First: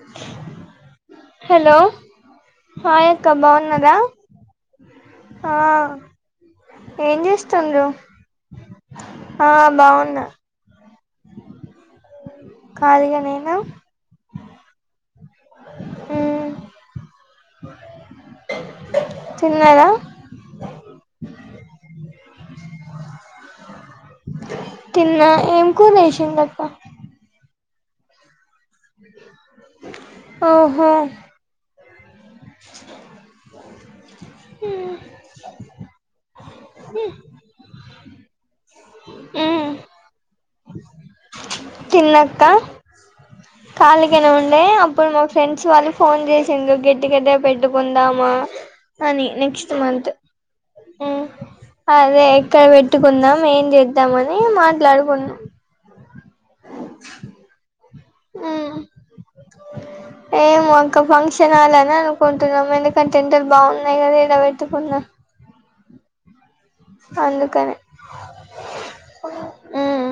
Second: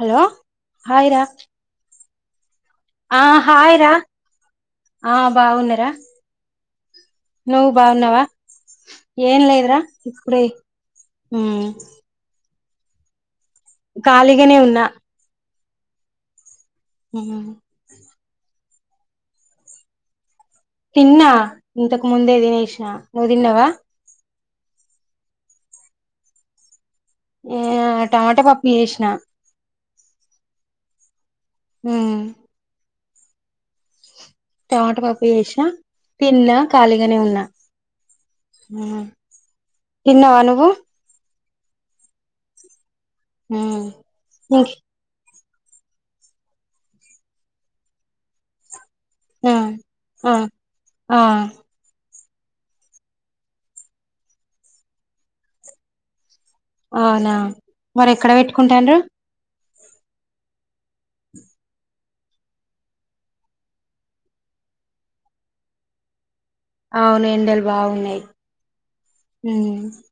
Hello hi రా hello hi హా అక్క హాయ్ రా బాగున్నారా ఆ బాగున్నార ఏం నువ్ చేస్తుండ్రు బాగున్నావా ఏం ఆ లేదురా బాగున్నా ఇప్పుడే హ ఖాళీగా నేనా ఖాళీగానే ఉన్నా ఆ హ తిన్నలేద తిన్నా ఇంతకు ముందే తినేసిన నువ్వు తిన్నావా తిన్నా ఏం కూర చేసిండ్రు అక్క ఏ టమాటో పప్పు చేసిన ఓహో హ టమాట పప్పు చేసిన తిన్న ఖాళీగానే ఉన్నా మ్మ్ తిన్నావా నువ్వు తిన్నక్క ఉమ్ ఖాళీగానే ఉండే ఇంక అప్పుడు మా ఫ్రెండ్స్ వాళ్లు ఫోన్ చేసిండ గెట్ టుగెదర్ పెట్టుకుందామా అని ఆ నెక్స్ట్ మంత్ ఆ ఆ అదే ఇక్కడ పెట్టుకుందాం ఏం చేద్దాం అని మాట్లాడుకున్నాం అవునా మరి ఎక్కడ మ్మ్ పెట్టుకుంటానురు ఏమో అక్క ఫంక్షనాలని అనుకుంటున్నాము ఎందుకంటే టెండర్ బాగున్నాయి కదా ఏదో పెట్టుకున్నా అవును ఎండలు బాగున్నాయి హ ఉమ్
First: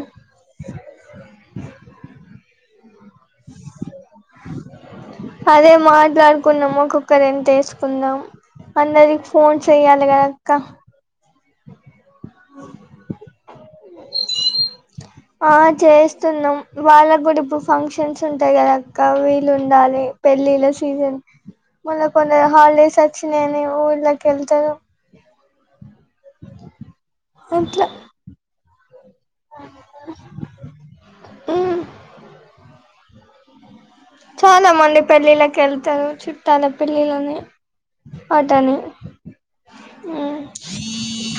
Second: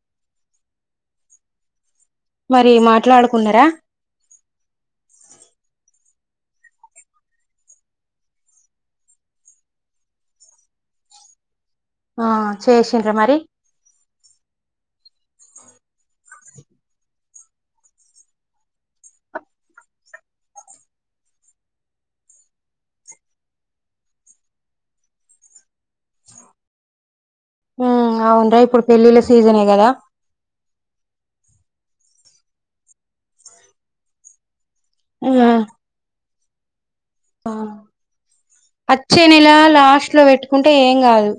మరి మాట్లాడుకున్నారా అదే మాట్లాడుకున్నాము ఒక్కొక్కరు ఎంత వేసుకుందాం అందరికి ఫోన్ చెయ్యాలి కదా అక్క ఆ చేసిండ్రా మరి ఆ చేస్తున్నాం వాళ్ళకు కూడా ఇప్పుడు ఫంక్షన్స్ ఉంటాయి కదా అక్క వీళ్ళు ఉండాలి పెల్లిల్లా సీజన్ మళ్ళా కొందరు హాలిడేస్ వచ్చినాయని ఊర్ళకి వెళ్తారు అట్లా అవునురా ఇప్పుడు పెళ్ళిళ్ళ సీజనే కదా ఉమ్ చాలా మంది పెళ్ళిళ్ళకి ఉమ్, వెళ్తారు చుట్టాల పెళ్లిలని ఆ. అటాని అచ్చే నెల లాస్ట్ లో పెట్టుకుంటే ఏం కాదు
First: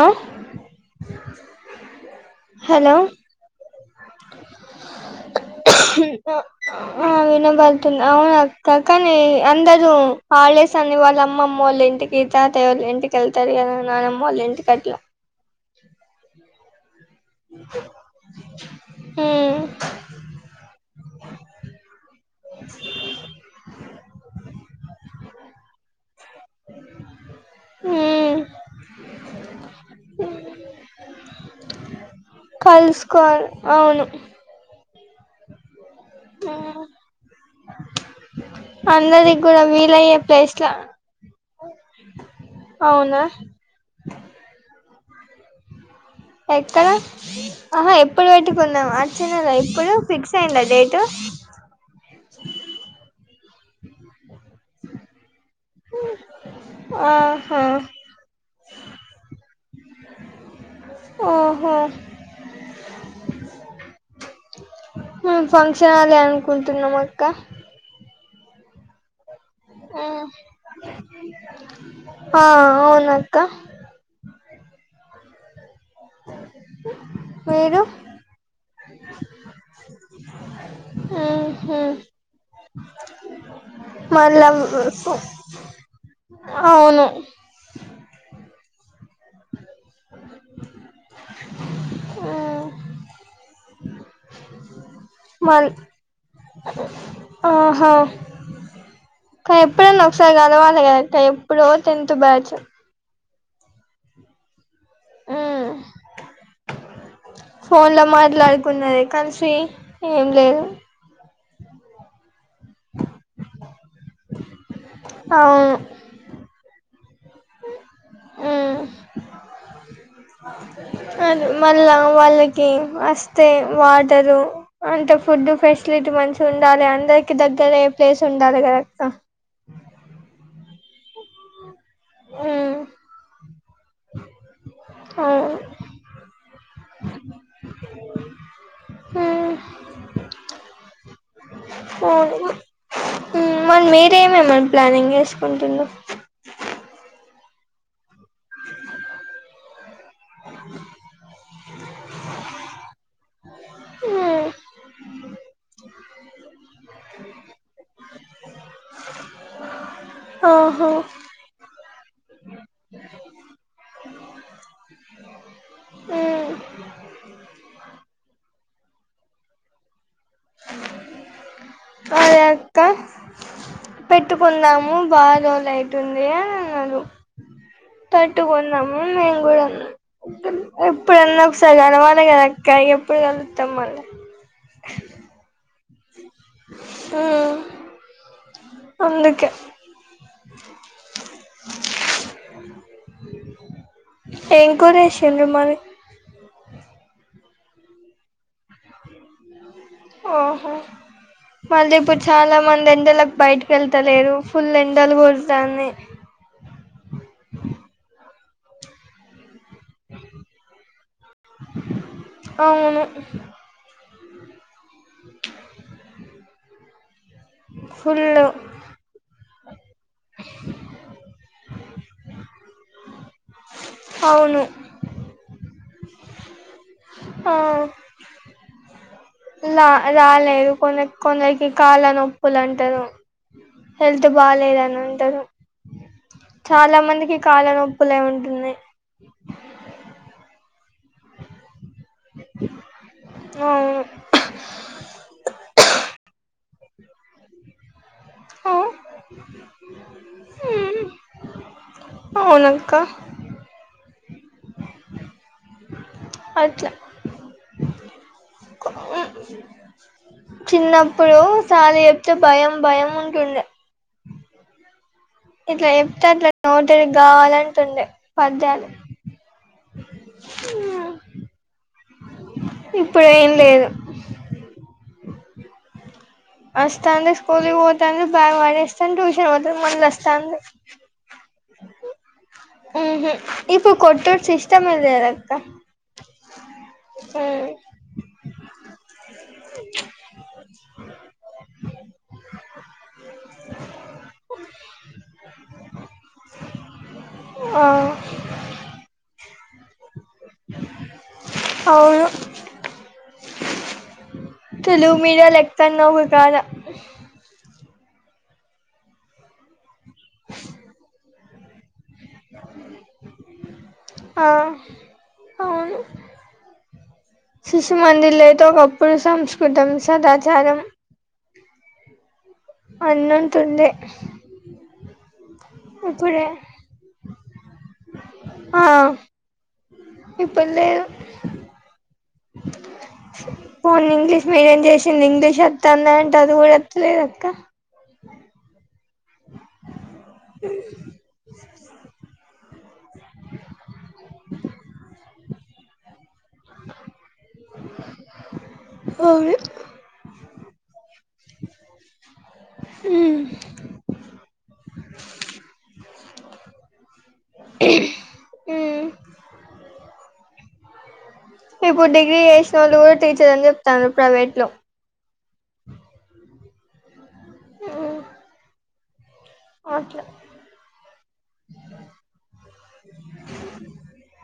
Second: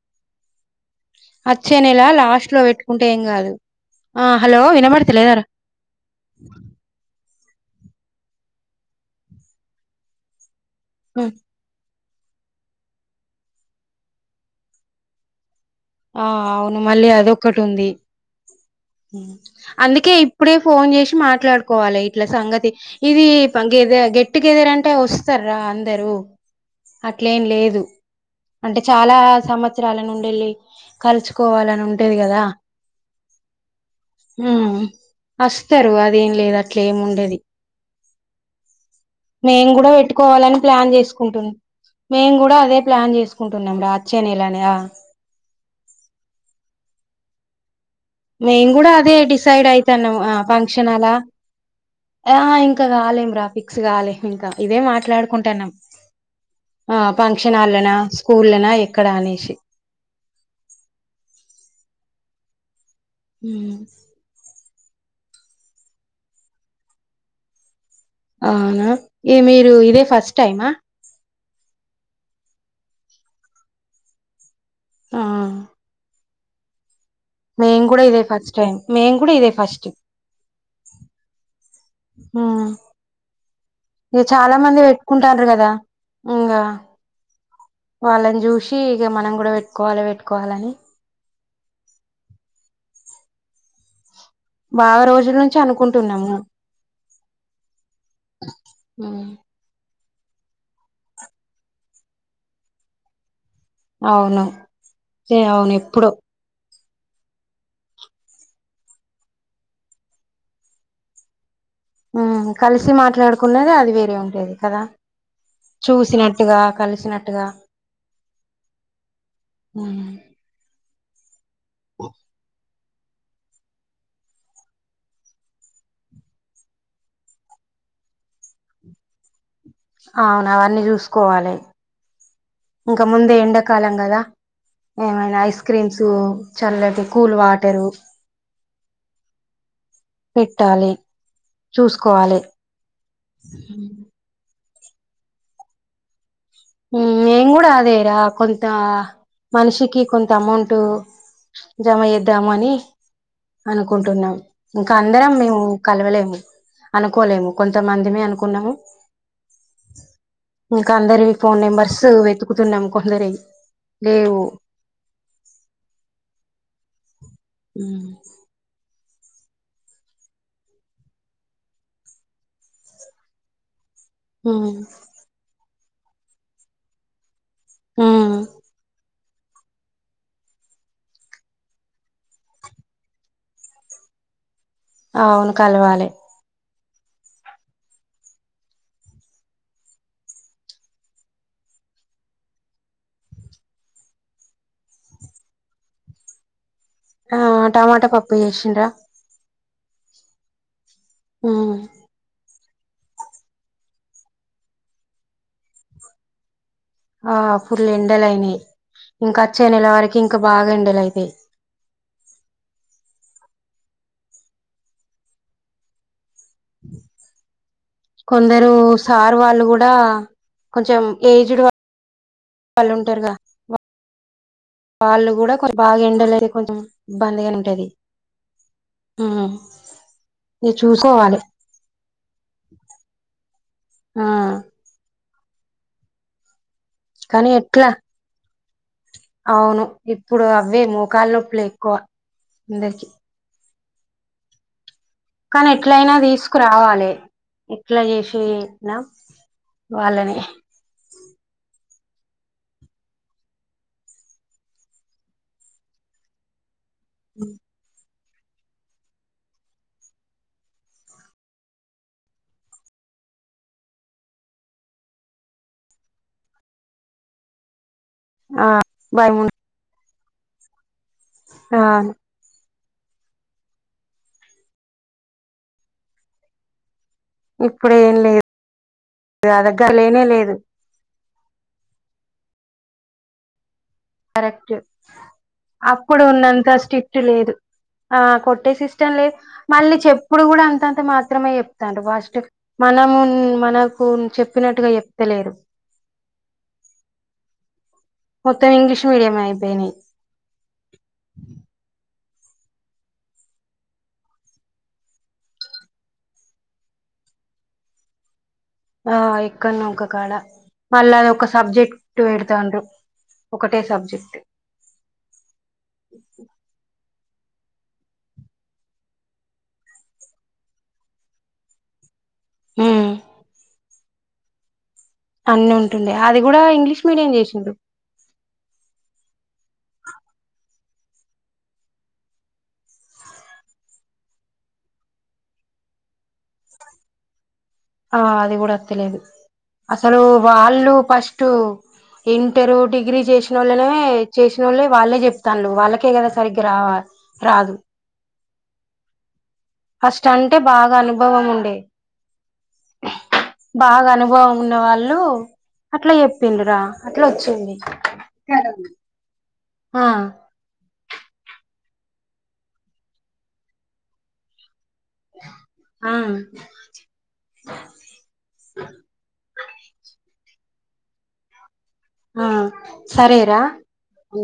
ఆ అచ్చేనేలా లాస్ట్ లో హలో పెట్టుకుంటే ఏం కాదు ఆ హలో విన మతల దారా వెళ్తుంది అవునా కానీ అందరూ హాలిడేస్ అని వాళ్ళ ఉమ్, అమ్మ అమ్మ వాళ్ళ ఇంటికి గీతా తయ వాళ్ళ ఇంటికిళ్తారు అ నానమ్మ వాళ్ళ ఇంటి కట్ల ఆ అవును మల్లి అది ఒక్కటి వుంది మ్మ్ అందుకే ఇప్పుడే ఫోను చేసి మాట్లాడుకోవాలి ఇట్ల సంగతి ఇది గెద గెట్ టు గెదర్ అంటే వస్తారా అందరుూ అట్లేం లేదు మ్మ్ అంటే చాలా సంవత్సరాల నుండిళ్ళి కలుసుకోవాలని ఉంటేది కదా కలుసుకోవాలి అవును హ వస్తారు అదేం లేదు అట్ల ఏముండేది అ మేము కూడా పెట్టుకోవాలని ప్లాన్ చేసుకుంటుం మేము కూడా అదే ప్లాన్ అవునా చేసుకుంటున్నాం రా అచ్చేనే ఇలానే ఎక్కడ ఆహా ఎప్పుడు మేము పెట్టుకుందాం కూడా అ అదే చిన్నదా డిసైడ్ ఎప్పుడు అయితున్నాం ఆ ఫిక్స్ అయ్యిందా ఫంక్షన్ డేటు అలా ఆ ఇంకా కాలేం రా ఫిక్స్ కాలే ఇంకా ఇదే మాట్లాడుకుంట ఊ ఆ ఫంక్షన్హాల్లోనా స్కూళ్ళనా ఎక్కడా అనేసి ఓహో ఊ మేం ఫంక్షన్హాలే అనుకుంటున్నాం అక్క అవునా ఈ మీరు ఇదే ఫస్ట్ టైమా ఆ అవునాక్క ఆ అ మేం కూడా ఇదే ఫస్ట్ టైం మేం కూడా ఇదే ఫస్ట్ ఉహు ఆ ఇగ మళ్ళా చాలా మంది పెట్టుకుంటారు కదా ఇంగా అవును వాళ్ళని చూసి ఇగ మనం కూడా పెట్టుకోవాలె పెట్టుకోవాలె అని ఊ బాగా రోజుల నుంచి మాది అనుకుంటున్నాము ఆహా ఎప్పుడన్నా ఒకసారి గలవాలె కదక్కా ఎప్పుడో టెన్త్బ్యాచ్చు అవును ఎ ఉమ్ అవును ఎప్పుడు ఫోన్ లో మాట్లాడుకున్నది కలిసి ఏం లేదు కలిసి మాట్లాడుకున్నది అది వేరే ఉంటేది కదా అవును చూసినట్టుగా కలిసినట్టుగా ఉమ్ అది మళ్ళా వాళ్ళకి వస్తే వాటరు అంటే ఫుడ్ ఫెసిలిటీ మంచి ఉండాలి అందరికి దగ్గర ప్లేస్ ఉండాలి కదక్కా అవును అవన్నీ చూసుకోవాలి‌ ఊ ఇంక ముందు ఎండ కాలం కదా ఏమైనా అవును ఐస్ క్రీమ్స్ చల్లటి కూల్ వాటరు ఉమ్ ఇట్టాలి ఓనుగు మ ఉమ్ మీరేమేమని ప్లానింగ్ చేసుకుంటున్నా మేము కూడా అదేరా కొంత మనిషికి కొంత అమౌంట్ జమ చేద్ధామని అనుకుంటున్నాం మ్మ్ ఇంకా అందరం మేము కలవలేము అనుకోలేము కొంతమందిమే అనుకున్నాము ఆహా నెంబర్సు వెతుకుతున్నాం కొందరి వి లేవు ఉ ఊ అ యక్క పెట్టుకుందాము బా రోజులై తుంది అని అన్నారు ఉమ్ తట్టుకుందాము మేంగూడ అన్నా ఎప్పుడున్నా ఒకసారి కలవాలి కదా అక్క ఎప్పుడు కలుత్తాం మళ్ళా అవును కలవాలే ఊ అందుకే ఏం కూర చేసిండ్రు మరి ఆ టమాటా పప్పు జేసిన్రా ఆహా ఉమ్ మళ్ళీ ఇప్పుడు చాలా మంది ఎండలకు బయటికెళ్తలేరు ఫుల్ ఎండలు కొడతా ఉన్నయ్ ఆ ఫుల్ ఎండలు అయినాయి ఇంకా వచ్చేనెల వరకి ఇంకా బాగా ఎండలు అయితయి అవును [unintelligible] ఫుల్ [inaudible] కొందరు సార్ వాళ్ళు గూడా కొంచెం ఏజ్ డ్ వాళ్ళు వాళ్ళు ఉంటారుగా అవును వాళ్ళు గూడా కొంచెం బాగా ఎండలై కొంచెం ఇబ్బందిగానే ఆ ఉంటది. ఉమ్ లా రాలేదు ఇగ కొన్ని చూసుకోవాలి కొందరికి కాళ్ళ నొప్పులు అంటారు. హెల్త్ ఆ బాలేదని అంటరు. చాలా మందికి కానీ ఎట్లా కాళ్ళనొప్పులే ఉంటున్నయ్ అవ్వే మోకాళ్ళ నొప్పులే ఎక్కువ అందరికి అవును కానీ ఎట్లయినా దీస్ రావాలి ఎట్లా జేసి న వాళ్ళని అవును అక్క అట్ల ఉమ్ చిన్నప్పుడు సార్లు చెప్తే భయం భయం ఉంటు ఉండే ఇట్లా చెప్తే అట్లా నోటికి గావాలంటుండే ఆ వారిముందు ఊహా ఆవును ఇప్పుడు ఏం లేదు వస్తాంది స్కూల్ కి ఇప్పుడు ఏం పోతాంది లేదు బ్యాగ్ పడేస్తరు ట్యూషన్ ఆ పోతురు దగ్గర మళ్ళీ లేనే లేదు వస్తాంది. ఊహు ఇప్పుడు కొట్టుడు కరెక్ట్ సిస్టమే లేదు అక్క అప్పుడు ఉన్నంత స్ట్రిక్ట్ లేదు ఆ కొట్టే సిస్టంలేదు మళ్ళీ చెప్పుడు కూడా అంతంత మాత్రమే చెప్తాండ్రు ఫస్ట్ మనము మనకు చెప్పినట్టుగా చెప్తలేరు ఆ మొత్తం ఇంగ్లీష్ మీడియం అయిపోయినయ్ వోళ్ళు తెలుగు మీడియాలు లెక్క నో ఒక కాడా ఆ ఎక్కన్నా ఒక కాడా మళ్ళీ అది ఒక సబ్జెక్ట్ టూ పెడతార్రు ఒకటే సబ్జెక్ట్ ఆ అవును [inaudible] శిశు మందిర్ లో ఐతే ఒకప్పుడు సంస్కృతం సదాచారం ఉమ్ అన్నం తినలే అన్ని ఉంటుండే అది కూడా ఇంగ్లీష్ మీడియం చేసిండ్రు ఆ ఇప్పుడు లేదు పోనీ ఇంగ్లీష్ మీడియం చేసింది ఇంగ్లీష్ వతుందా అంటే అది గూడా వత్తలేదు అక్క ఆ అది గూడా వత్తలేదు అసలు వాళ్ళు ఫస్ట్ ఎ ఇంటర్ డిగ్రీ జేసిన వోళ్ళనే చేసిన వోళ్ళే వాళ్ళే జెప్తాండ్రు వాళ్ళకే గదా సరిగ్గా రావా రాదు అవును ఫస్ట్ అంటే బాగా అనుభవం ఉండే ఉ బాగా అనుభవం ఉన్న వాళ్ళు అట్లా చెప్పిండు రా అట్లా వచ్చింది ఉమ్ ఆ ఇప్పుడు డిగ్రీ చేసిన వాళ్ళు కూడా టీచర్ అని చెప్తారు ప్రైవేట్ లో ఆ ఆ అట్లా ఆ సరేరా ఉ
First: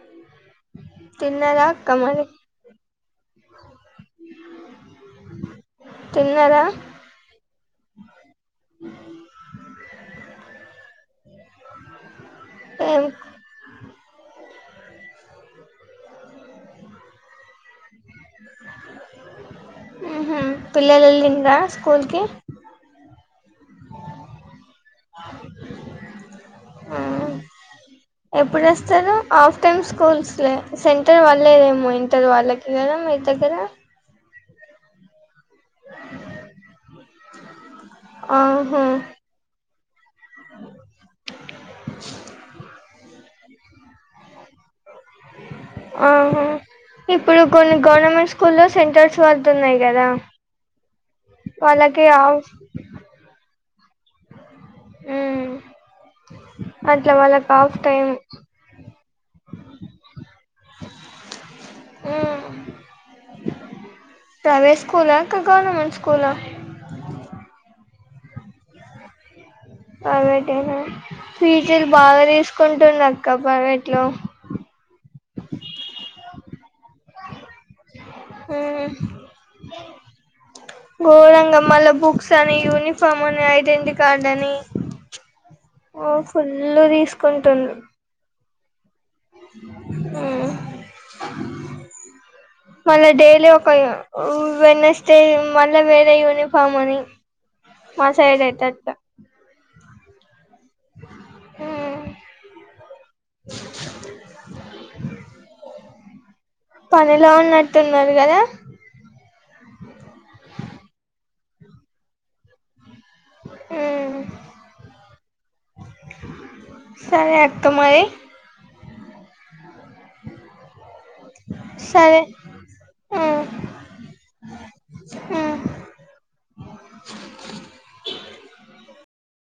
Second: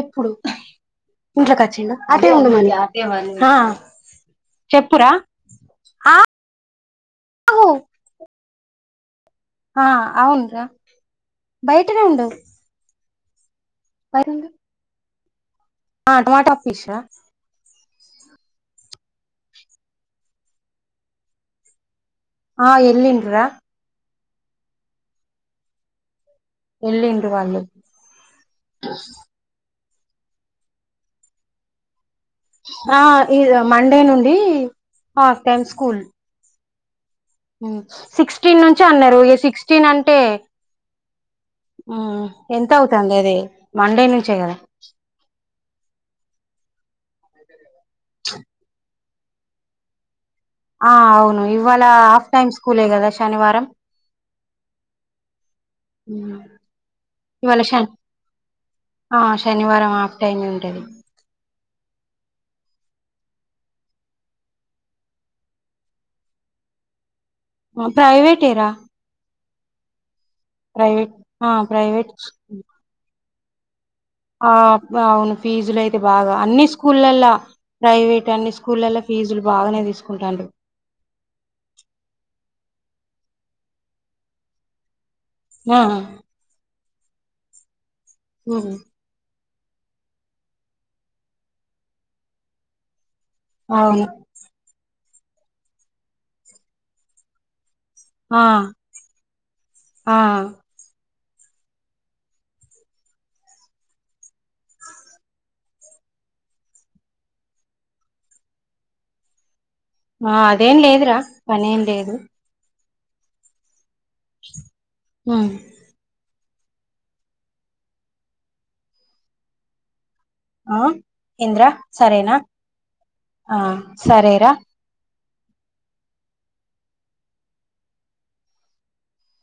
ఎప్పుడు ఇంట్లోకి తిన్నారా అక్క వచ్చిండా మరి అటే ఉండమను ఇగ హా చెప్పురా ఆ తిన్నారా ఉ ఆ అవునురా బయటనే ఉండు ఏక్ పైనుండు ఆ టమాటా ఫిష ఉహూ పిల్లలు వెళ్ళిరా స్కూల్కిి ఆ ఎల్లిండ్రు రా ఎల్లిండ్రు వాళ్ళు ఆ ఎప్పుడు వస్తారు ఆఫ్ టైమ్స్ స్కూల్స్ లే సెంటర్ వళ్లేదేమో ఇంకా ఆ ఇ మండే నుండి హాఫ్ టైమ్ స్కూల్ ఉ సిక్స్టీన్ నుంచి ఆహా అన్నారు ఏ సిక్స్టీన్ అన్ టే ఎంత అవుతాంది అది మండే నుంచే కదా ఆహా ఇప్పుడు కొన్ని గవర్నమెంట్ స్కూల్లో సెంటర్స్ పడుతున్నాయి కదా ఆ అవును ఇవాళ హాఫ్ టైమ్ స్కూలే కదా శనివారం మ్మ్ ఉ అట్లా వాళ్ళకి ఇవాళ హాఫ్ శన్ టైమ్ ఆ శనివారం ఆాఫ్ టైమ్ ఉంటది మ్మ్ ప్రైవేట్ స్కూల్ ఆ అక్క గవర్మెట్ స్కూల్ ఆ ప్రైవేట్ ఏరా ప్రైవేట్నా ఆ ఫీజులు ప్రైవేట్ బాగా తీసుకుంటుండు అక్క ప్రైవేట్లో ఆప్ ఆ అవును ఫీజులు అయితే బాగా అన్ని సు స్కూల్ల్లో ప్రైవేట్ అన్ని మ్మ్ స్కూల్ల్లో ఫీజులు బాగానే తీసుకుంటాండ్రు గోరంగా మల్ల బుక్స్ అని యూని ఫని ఐడెంటిటీ కార్డ్ అని ఆ ఓ ఫుల్ తీస్ కుంటుండ్రు ఉ ఉ మల్ల డే మళ్ళీ ఒక యు అవును వెన్నస్టే మళ్ళీ వేరే యూనిఫామ్ అని మా ఆ సైడ్ అయితే అట ఆ హ్మ్ పనిలో ఉన్నట్టున్నారు కదా ఆ అదేం లేదురా పనేం లేదు ఉమ్, సరే అక్క మరి ఆ ఏందిరా సరే సరేనా ఆ సరేరా హ్మ్